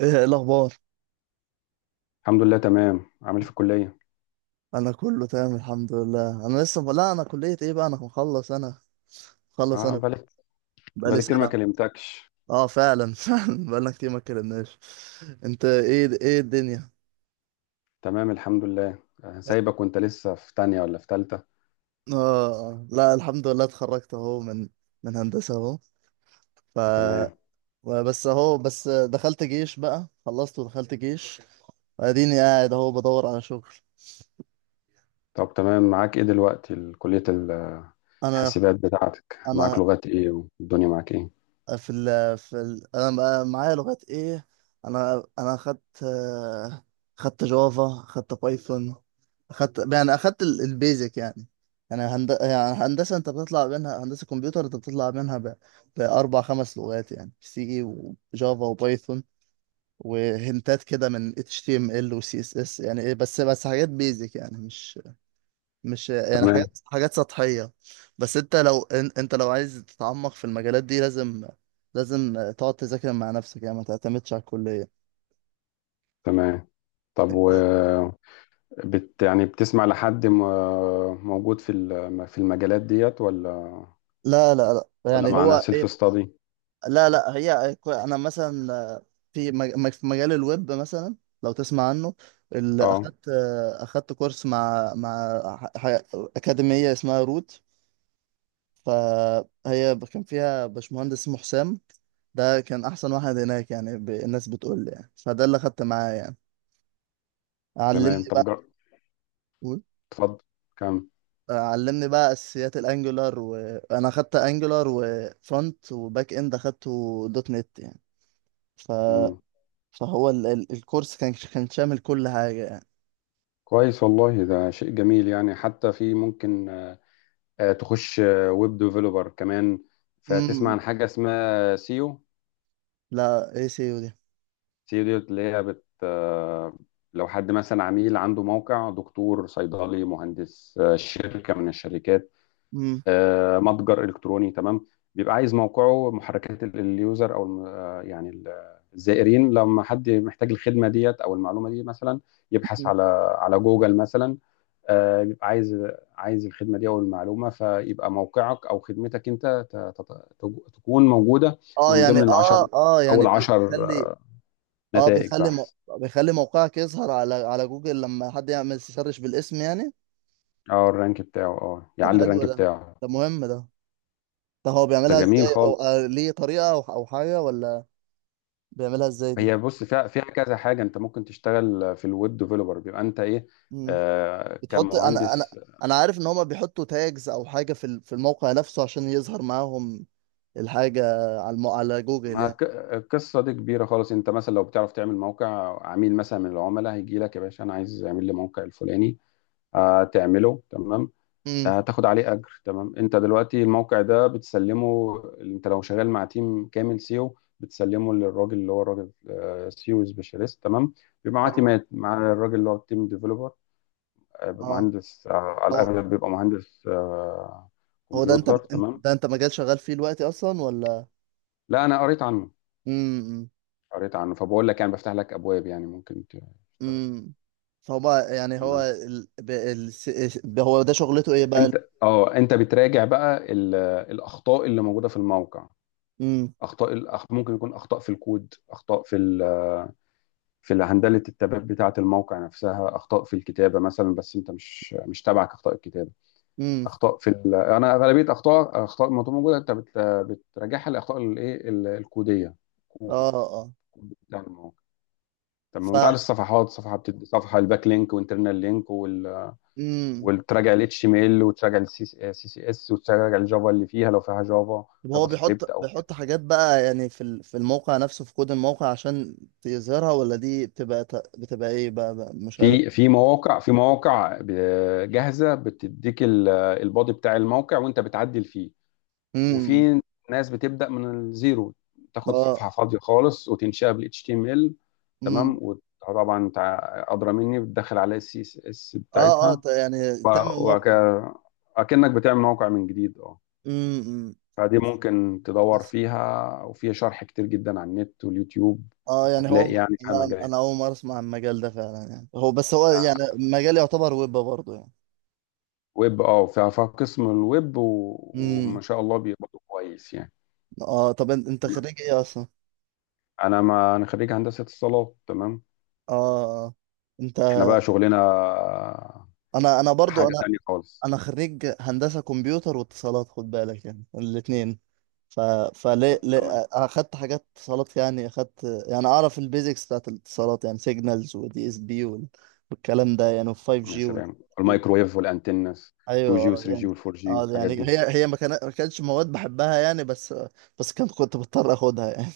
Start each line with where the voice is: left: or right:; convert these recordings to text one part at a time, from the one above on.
right: ايه الاخبار؟
left: الحمد لله تمام. عامل إيه في الكلية؟
right: انا كله تمام الحمد لله. انا لسه لا انا كليه ايه بقى، انا مخلص، انا مخلص
left: اه،
right: انا
left: بقالك
right: بقى لي
left: بقالي كتير ما
right: سنه.
left: كلمتكش.
right: اه فعلا فعلا بقالنا كتير ما اتكلمناش. انت ايه، ايه الدنيا؟
left: تمام الحمد لله. سايبك وانت لسه في تانية ولا في تالتة؟
right: اه. آه. لا الحمد لله، اتخرجت اهو من هندسه اهو. ف
left: تمام
right: بس اهو، بس دخلت جيش بقى، خلصت ودخلت جيش، واديني قاعد اهو بدور على شغل.
left: طب تمام. معاك ايه دلوقتي كلية
right: انا
left: الحاسبات بتاعتك؟ معاك
right: انا
left: لغات ايه والدنيا معاك ايه؟
right: في ال في ال انا بقى معايا لغات ايه. انا خدت خدت جافا، خدت بايثون، خدت يعني اخدت البيزك يعني. يعني هندسه انت بتطلع منها، هندسه كمبيوتر انت بتطلع منها باربع خمس لغات، يعني سي وجافا وبايثون وهنتات كده من اتش تي ام ال وسي اس اس. يعني ايه، بس بس حاجات بيزك يعني، مش
left: تمام
right: حاجات، حاجات سطحية. بس انت لو انت لو عايز تتعمق في المجالات دي لازم، تقعد تذاكر مع نفسك، يعني ما تعتمدش على الكلية.
left: تمام. طب و
right: انت
left: يعني بتسمع لحد موجود في المجالات ديت ولا
right: لا لا لا.
left: ولا،
right: يعني
left: معنا
right: هو ايه،
left: سيلف ستادي؟
right: لا لا. انا مثلا في مجال الويب مثلا، لو تسمع عنه، اللي
left: اه
right: اخدت اخدت كورس مع ح- ح- اكاديمية اسمها روت. فهي كان فيها باشمهندس اسمه حسام، ده كان احسن واحد هناك يعني. الناس بتقول لي يعني، فده اللي خدت معاه يعني.
left: تمام.
right: علمني بقى. قول.
left: اتفضل.
right: علمني بقى اساسيات الانجولار. وانا خدت انجولار وفرونت وباك اند، اخدته دوت نت يعني. ف...
left: كم؟
right: فهو الكورس كان، كان شامل كل حاجه يعني.
left: كويس والله، ده شيء جميل. يعني حتى في ممكن تخش ويب ديفلوبر كمان. فتسمع
right: امم.
left: عن حاجة اسمها سيو؟
right: لا اي سي يو دي.
left: سيو دي اللي هي بت آه، لو حد مثلا عميل عنده موقع، دكتور، صيدلي، مهندس، شركة من الشركات،
right: امم.
left: متجر إلكتروني، تمام؟ بيبقى عايز موقعه محركات اليوزر، أو الزائرين، لما حد محتاج الخدمة ديت أو المعلومة دي مثلا، يبحث على على جوجل مثلا. بيبقى عايز عايز الخدمه دي او المعلومه، فيبقى موقعك او خدمتك انت ت- ت- تكون موجوده
right: اه
left: من
right: يعني،
left: ضمن العشر،
right: اه اه يعني
left: اول عشر
right: بيخلي، اه
left: نتائج بحث.
right: بيخلي موقعك يظهر على على جوجل لما حد يعمل سيرش بالاسم يعني.
left: اه الرانك بتاعه، اه
right: طب
left: يعلي الرانك
right: حلو ده،
left: بتاعه.
right: ده مهم ده. طب هو
left: ده
right: بيعملها
left: جميل
right: ازاي، او
left: خالص.
right: ليه طريقة او أو حاجة، ولا بيعملها ازاي دي؟
left: هي بص، فيها فيها كذا حاجه. انت ممكن تشتغل في الويب ديفلوبر، بيبقى انت ايه،
right: مم.
left: آه
right: بتحط انا انا
left: كمهندس.
right: انا عارف ان هما بيحطوا تاجز او حاجة في الموقع نفسه عشان يظهر معاهم الحاجة على جوجل
left: ما
right: يعني.
left: ك- القصه دي كبيره خالص. انت مثلا لو بتعرف تعمل موقع، عميل مثلا من العملاء هيجي لك: يا باشا انا عايز اعمل لي موقع الفلاني، آه تعمله تمام،
right: امم.
left: هتاخد عليه اجر تمام. انت دلوقتي الموقع ده بتسلمه، انت لو شغال مع تيم كامل سيو بتسلمه للراجل اللي هو الراجل، سيو سبيشاليست تمام. بيبقى معاه
right: اه
left: تيمات مع الراجل اللي هو التيم ديفلوبر، بيبقى
right: اه.
left: مهندس على
right: هو،
left: الاغلب، بيبقى مهندس
right: هو ده انت
left: كمبيوتر تمام.
right: ده انت مجال شغال فيه دلوقتي اصلا ولا؟
left: لا انا قريت عنه
right: امم.
left: قريت عنه، فبقول لك يعني بفتح لك ابواب يعني ممكن تشتغل فيها.
right: امم. فهو يعني، هو
left: تمام.
right: ال... ب... ال... س- س- هو ده شغلته ايه بقى؟
left: انت اه انت بتراجع بقى الاخطاء اللي موجوده في الموقع.
right: امم.
left: ممكن يكون اخطاء في الكود، في هندلة التباب بتاعة الموقع نفسها، أخطاء في الكتابة مثلا، بس أنت مش تابعك أخطاء الكتابة.
right: امم.
left: أنا غالبية أخطاء ما موجودة أنت بتراجعها لأخطاء الإيه الكودية، كود
right: اه اه.
left: كود بتاع الموقع. طب
right: ف
left: ما أنت عارف الصفحات، صفحة بتدي صفحة، الباك لينك وانترنال لينك وال...
right: امم.
left: وتراجع ال HTML وتراجع ال CCS وتراجع الجافا اللي فيها لو فيها جافا،
right: طب هو
left: جافا سكريبت
right: بيحط،
left: أو كده.
right: حاجات بقى يعني في الموقع نفسه، في كود الموقع عشان يظهرها، ولا دي بتبقى ايه بقى، بقى مش عارف.
left: في مواقع، في مواقع جاهزة بتديك البادي بتاع الموقع وأنت بتعدل فيه،
right: امم.
left: وفي ناس بتبدا من الزيرو، تاخد
right: اه.
left: صفحه فاضيه خالص وتنشئها بال HTML.
right: امم.
left: تمام. وطبعا انت ادرى مني، بتدخل عليها السي اس اس
right: اه اه.
left: بتاعتها،
right: يعني تعمل موقع.
left: وكأنك بتعمل موقع من جديد. اه
right: امم.
left: فدي
right: بس
left: ممكن تدور
right: بس
left: فيها، وفيها شرح كتير جدا على النت واليوتيوب.
right: اه يعني،
left: هتلاقي
right: هو
left: يعني فيها
right: لا انا
left: مجالات
right: اول مره اسمع عن المجال ده فعلا يعني. هو بس، هو يعني مجال يعتبر ويب برضه يعني.
left: ويب، اه فيها فيها قسم الويب و وما
right: امم.
left: شاء الله بيقبضوا كويس يعني.
right: اه طب انت
left: تمام.
right: خريج ايه اصلا؟
left: انا ما انا خريج هندسه اتصالات تمام.
right: اه. آه. انت،
left: احنا بقى شغلنا
right: انا برضو،
left: حاجة
right: انا
left: تانية خالص.
right: انا خريج هندسة كمبيوتر واتصالات، خد بالك يعني، الاتنين. ف فليه،
left: طب
right: ليه.
left: تمام.
right: انا اخدت حاجات اتصالات يعني، اخدت يعني اعرف البيزكس بتاعت الاتصالات يعني، سيجنالز ودي اس بي والكلام ده يعني، وال 5
left: يا
right: جي وال،
left: سلام، الميكروويف والأنتنس،
right: ايوه
left: 2G و3G
right: يعني،
left: وال4G
right: اه
left: والحاجات
right: يعني.
left: دي.
right: هي هي ما كان- ما كانتش مواد بحبها يعني، بس كنت بضطر اخدها يعني.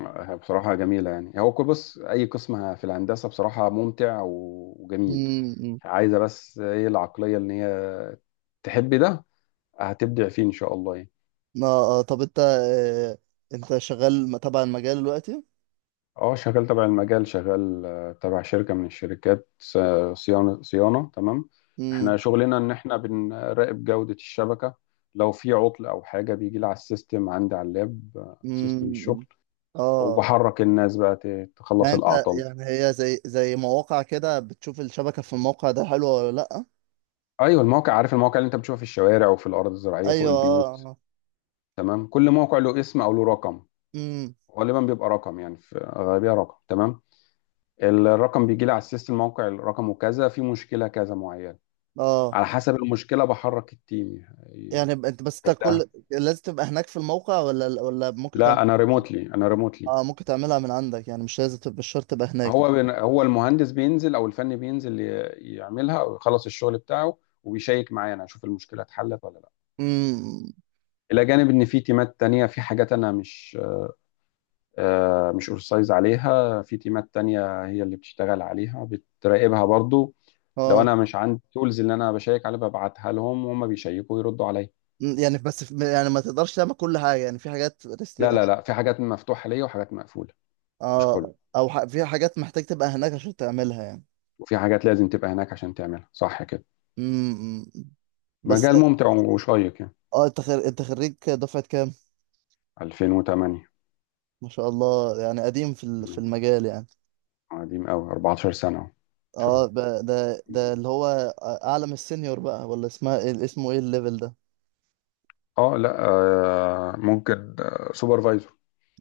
left: بصراحة جميلة، يعني هو كل، بص، أي قسم في الهندسة بصراحة ممتع و وجميل عايزة بس إيه؟ العقلية إن هي تحب ده، هتبدع فيه إن شاء الله يعني.
right: اه. آه، طب انت، انت شغال تبع المجال دلوقتي.
left: اه شغال تبع المجال، شغال تبع شركة من الشركات، صيانة، صيانة تمام. احنا
right: امم.
left: شغلنا ان احنا بنراقب جودة الشبكة. لو في عطل او حاجة بيجي لي على السيستم عندي على اللاب، سيستم الشغل،
right: امم. اه.
left: وبحرك الناس بقى
right: يعني
left: تخلص
right: انت،
left: الاعطال.
right: يعني هي زي، مواقع كده بتشوف الشبكة في الموقع ده حلوة ولا لأ.
left: ايوه المواقع، عارف المواقع اللي انت بتشوفها في الشوارع وفي الارض الزراعية فوق
right: ايوه.
left: البيوت؟
right: اه.
left: تمام. كل موقع له اسم او له رقم،
right: امم.
left: غالبا بيبقى رقم يعني، في غالبية رقم تمام. الرقم بيجي لي على السيستم، موقع الرقم وكذا، في مشكلة كذا معينة،
right: اه
left: على حسب المشكله بحرك التيم.
right: يعني، انت
left: لا
right: كل، لازم تبقى هناك في الموقع ولا، ولا ممكن تعمل.
left: لا انا ريموتلي، انا ريموتلي.
right: اه ممكن تعملها من عندك يعني، مش لازم تبقى، مش شرط تبقى هناك يعني.
left: هو هو المهندس بينزل او الفني بينزل يعملها او يخلص الشغل بتاعه، وبيشيك معايا انا اشوف المشكله اتحلت ولا لا.
right: امم.
left: الى جانب ان في تيمات تانية، في حاجات انا مش، مش اورسايز عليها، في تيمات تانية هي اللي بتشتغل عليها، بتراقبها برضو. لو
right: اه.
left: انا مش عندي التولز اللي انا بشيك عليها، ببعتها لهم وهم بيشيكوا ويردوا عليا.
right: أمم، يعني بس يعني ما تقدرش تعمل كل حاجة يعني، في حاجات.
left: لا، في حاجات مفتوحه ليا وحاجات مقفوله، مش كله،
right: اه، او في حاجات محتاج تبقى هناك عشان تعملها يعني.
left: وفي حاجات لازم تبقى هناك عشان تعملها صح كده.
right: امم. امم. بس
left: مجال ممتع وشيق يعني.
right: اه، انت انت خريج دفعة كام؟
left: 2008.
right: ما شاء الله، يعني قديم في المجال يعني.
left: قديم قوي، 14 سنة اهو إن شاء
right: اه.
left: الله.
right: ده اللي هو اعلى من السينيور بقى، ولا اسمها ايه، اسمه ايه الليفل ده؟
left: اه لا، آه ممكن سوبرفايزر،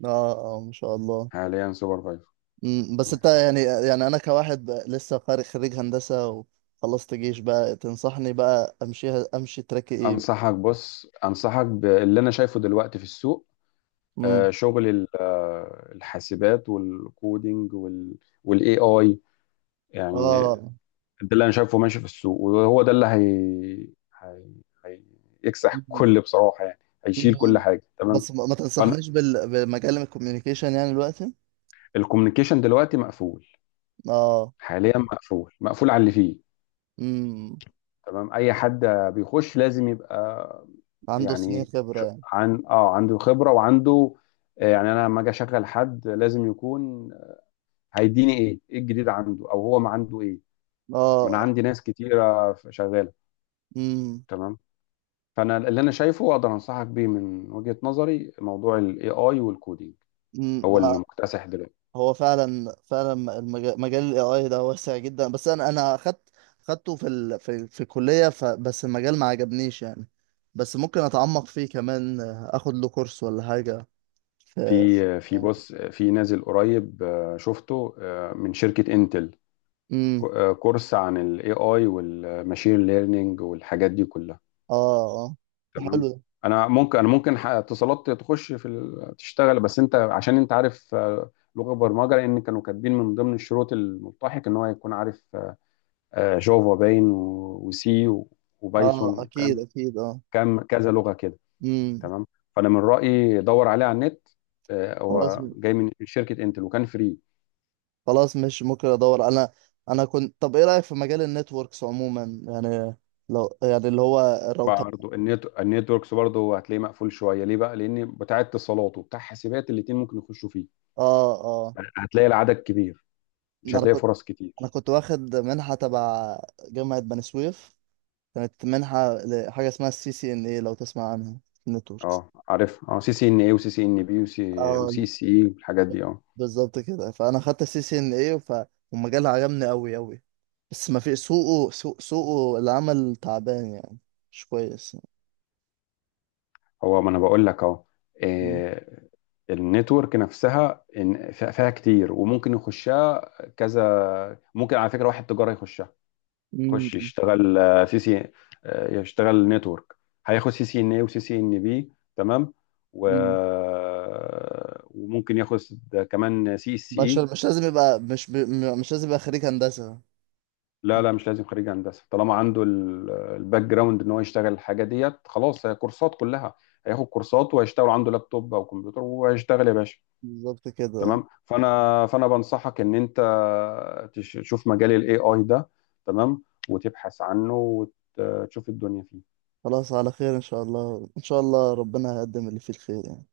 right: اه اه ما شاء الله.
left: حاليا سوبرفايزر.
right: امم. بس انت يعني، يعني انا كواحد بقى لسه خارج خريج هندسة وخلصت جيش بقى، تنصحني بقى امشيها، امشي تراك ايه؟
left: انصحك، بص، انصحك باللي انا شايفه دلوقتي في السوق.
right: امم.
left: آه شغل الحاسبات والكودينج والاي اي يعني.
right: اه.
left: ده اللي انا شايفه ماشي في السوق، وهو ده اللي هي هيكسح كل بصراحه يعني، هيشيل كل
right: مم.
left: حاجه تمام.
right: بس ما ما
left: فانا
right: تنصحنيش بمجال الكوميونيكيشن يعني دلوقتي.
left: الكوميونيكيشن دلوقتي مقفول،
right: اه.
left: حاليا مقفول، مقفول على اللي فيه.
right: امم.
left: تمام. اي حد بيخش لازم يبقى،
right: عنده سنين
left: يعني
right: خبرة
left: ش-
right: يعني.
left: عن اه عنده خبره وعنده، يعني انا لما اجي اشغل حد لازم يكون هيديني ايه، ايه الجديد عنده او هو ما عنده ايه، ما انا
right: اه.
left: عندي ناس كتيره شغاله
right: امم.
left: تمام. فانا اللي انا شايفه واقدر انصحك بيه من وجهة نظري موضوع الاي اي والكودينج،
right: امم.
left: هو اللي مكتسح دلوقتي.
right: هو فعلا، فعلا المجال، مجال الاي اي ده واسع جدا. بس انا، اخدت خدته في في الكلية، بس المجال ما عجبنيش يعني. بس ممكن اتعمق فيه كمان، اخد له كورس ولا حاجة. في
left: في نازل قريب، شفته، من شركة انتل،
right: امم.
left: كورس عن الاي اي والماشين ليرنينج والحاجات دي كلها
right: اه اه
left: تمام.
right: حلو ده.
left: انا ممكن، انا ممكن، اتصالات تخش تشتغل، بس انت عشان انت عارف، لغة برمجة. لان كانوا كاتبين من ضمن الشروط الملتحق ان هو يكون عارف جافا باين وسي وبايثون
right: اه اكيد
left: والكلام،
right: اكيد اه.
left: كام كذا لغه كده
right: امم.
left: تمام. فانا من رايي دور عليه على النت،
right: خلاص،
left: هو جاي من شركه انتل وكان فري.
right: خلاص مش ممكن ادور انا. انا كنت طب ايه رايك في مجال النتوركس عموما يعني، لو يعني اللي هو الراوتر.
left: برضه النت، النتوركس برضه هتلاقيه مقفول شويه. ليه بقى؟ لان بتاع اتصالات وبتاع حاسبات الاثنين ممكن يخشوا فيه،
right: اه اه.
left: هتلاقي العدد كبير، مش
right: انا
left: هتلاقي
right: كنت
left: فرص
right: انا
left: كتير.
right: كنت واخد منحه تبع جامعه بني سويف، كانت منحه لحاجه اسمها السي سي ان اي، لو تسمع عنها، النتوركس.
left: اه عارف، اه سي سي ان اي وسي سي ان بي وسي،
right: اه
left: وسي سي اي والحاجات دي اه.
right: بالظبط كده. فانا خدت السي سي ان اي، والمجال عجبني قوي قوي. بس ما في سوقه، سوقه العمل تعبان يعني، مش كويس.
left: هو ما انا بقول لك اهو،
right: مم.
left: آه، النتورك نفسها فيها فيها كتير وممكن يخشها. كذا ممكن، على فكره، واحد تجاره يخشها، خش يشتغل، آه، سي سي آه، يشتغل نتورك، هياخد سي سي ان اي وسي سي ان بي تمام. و...
right: مم.
left: وممكن ياخد كمان سي اس
right: بشر
left: اي.
right: مش لازم يبقى، مش مش لازم يبقى خريج هندسة.
left: لا مش لازم خريج هندسه، طالما عنده الباك جراوند ان هو يشتغل الحاجه ديت خلاص، هي كورسات كلها، هياخد كورسات وهيشتغل عنده لابتوب او كمبيوتر وهيشتغل يا باشا.
right: بالظبط كده.
left: تمام. فانا بنصحك ان انت تشوف مجال الاي اي ده تمام، وتبحث عنه، وتشوف الدنيا فيه
right: خلاص، على خير إن شاء الله، إن شاء الله ربنا هيقدم اللي فيه الخير يعني.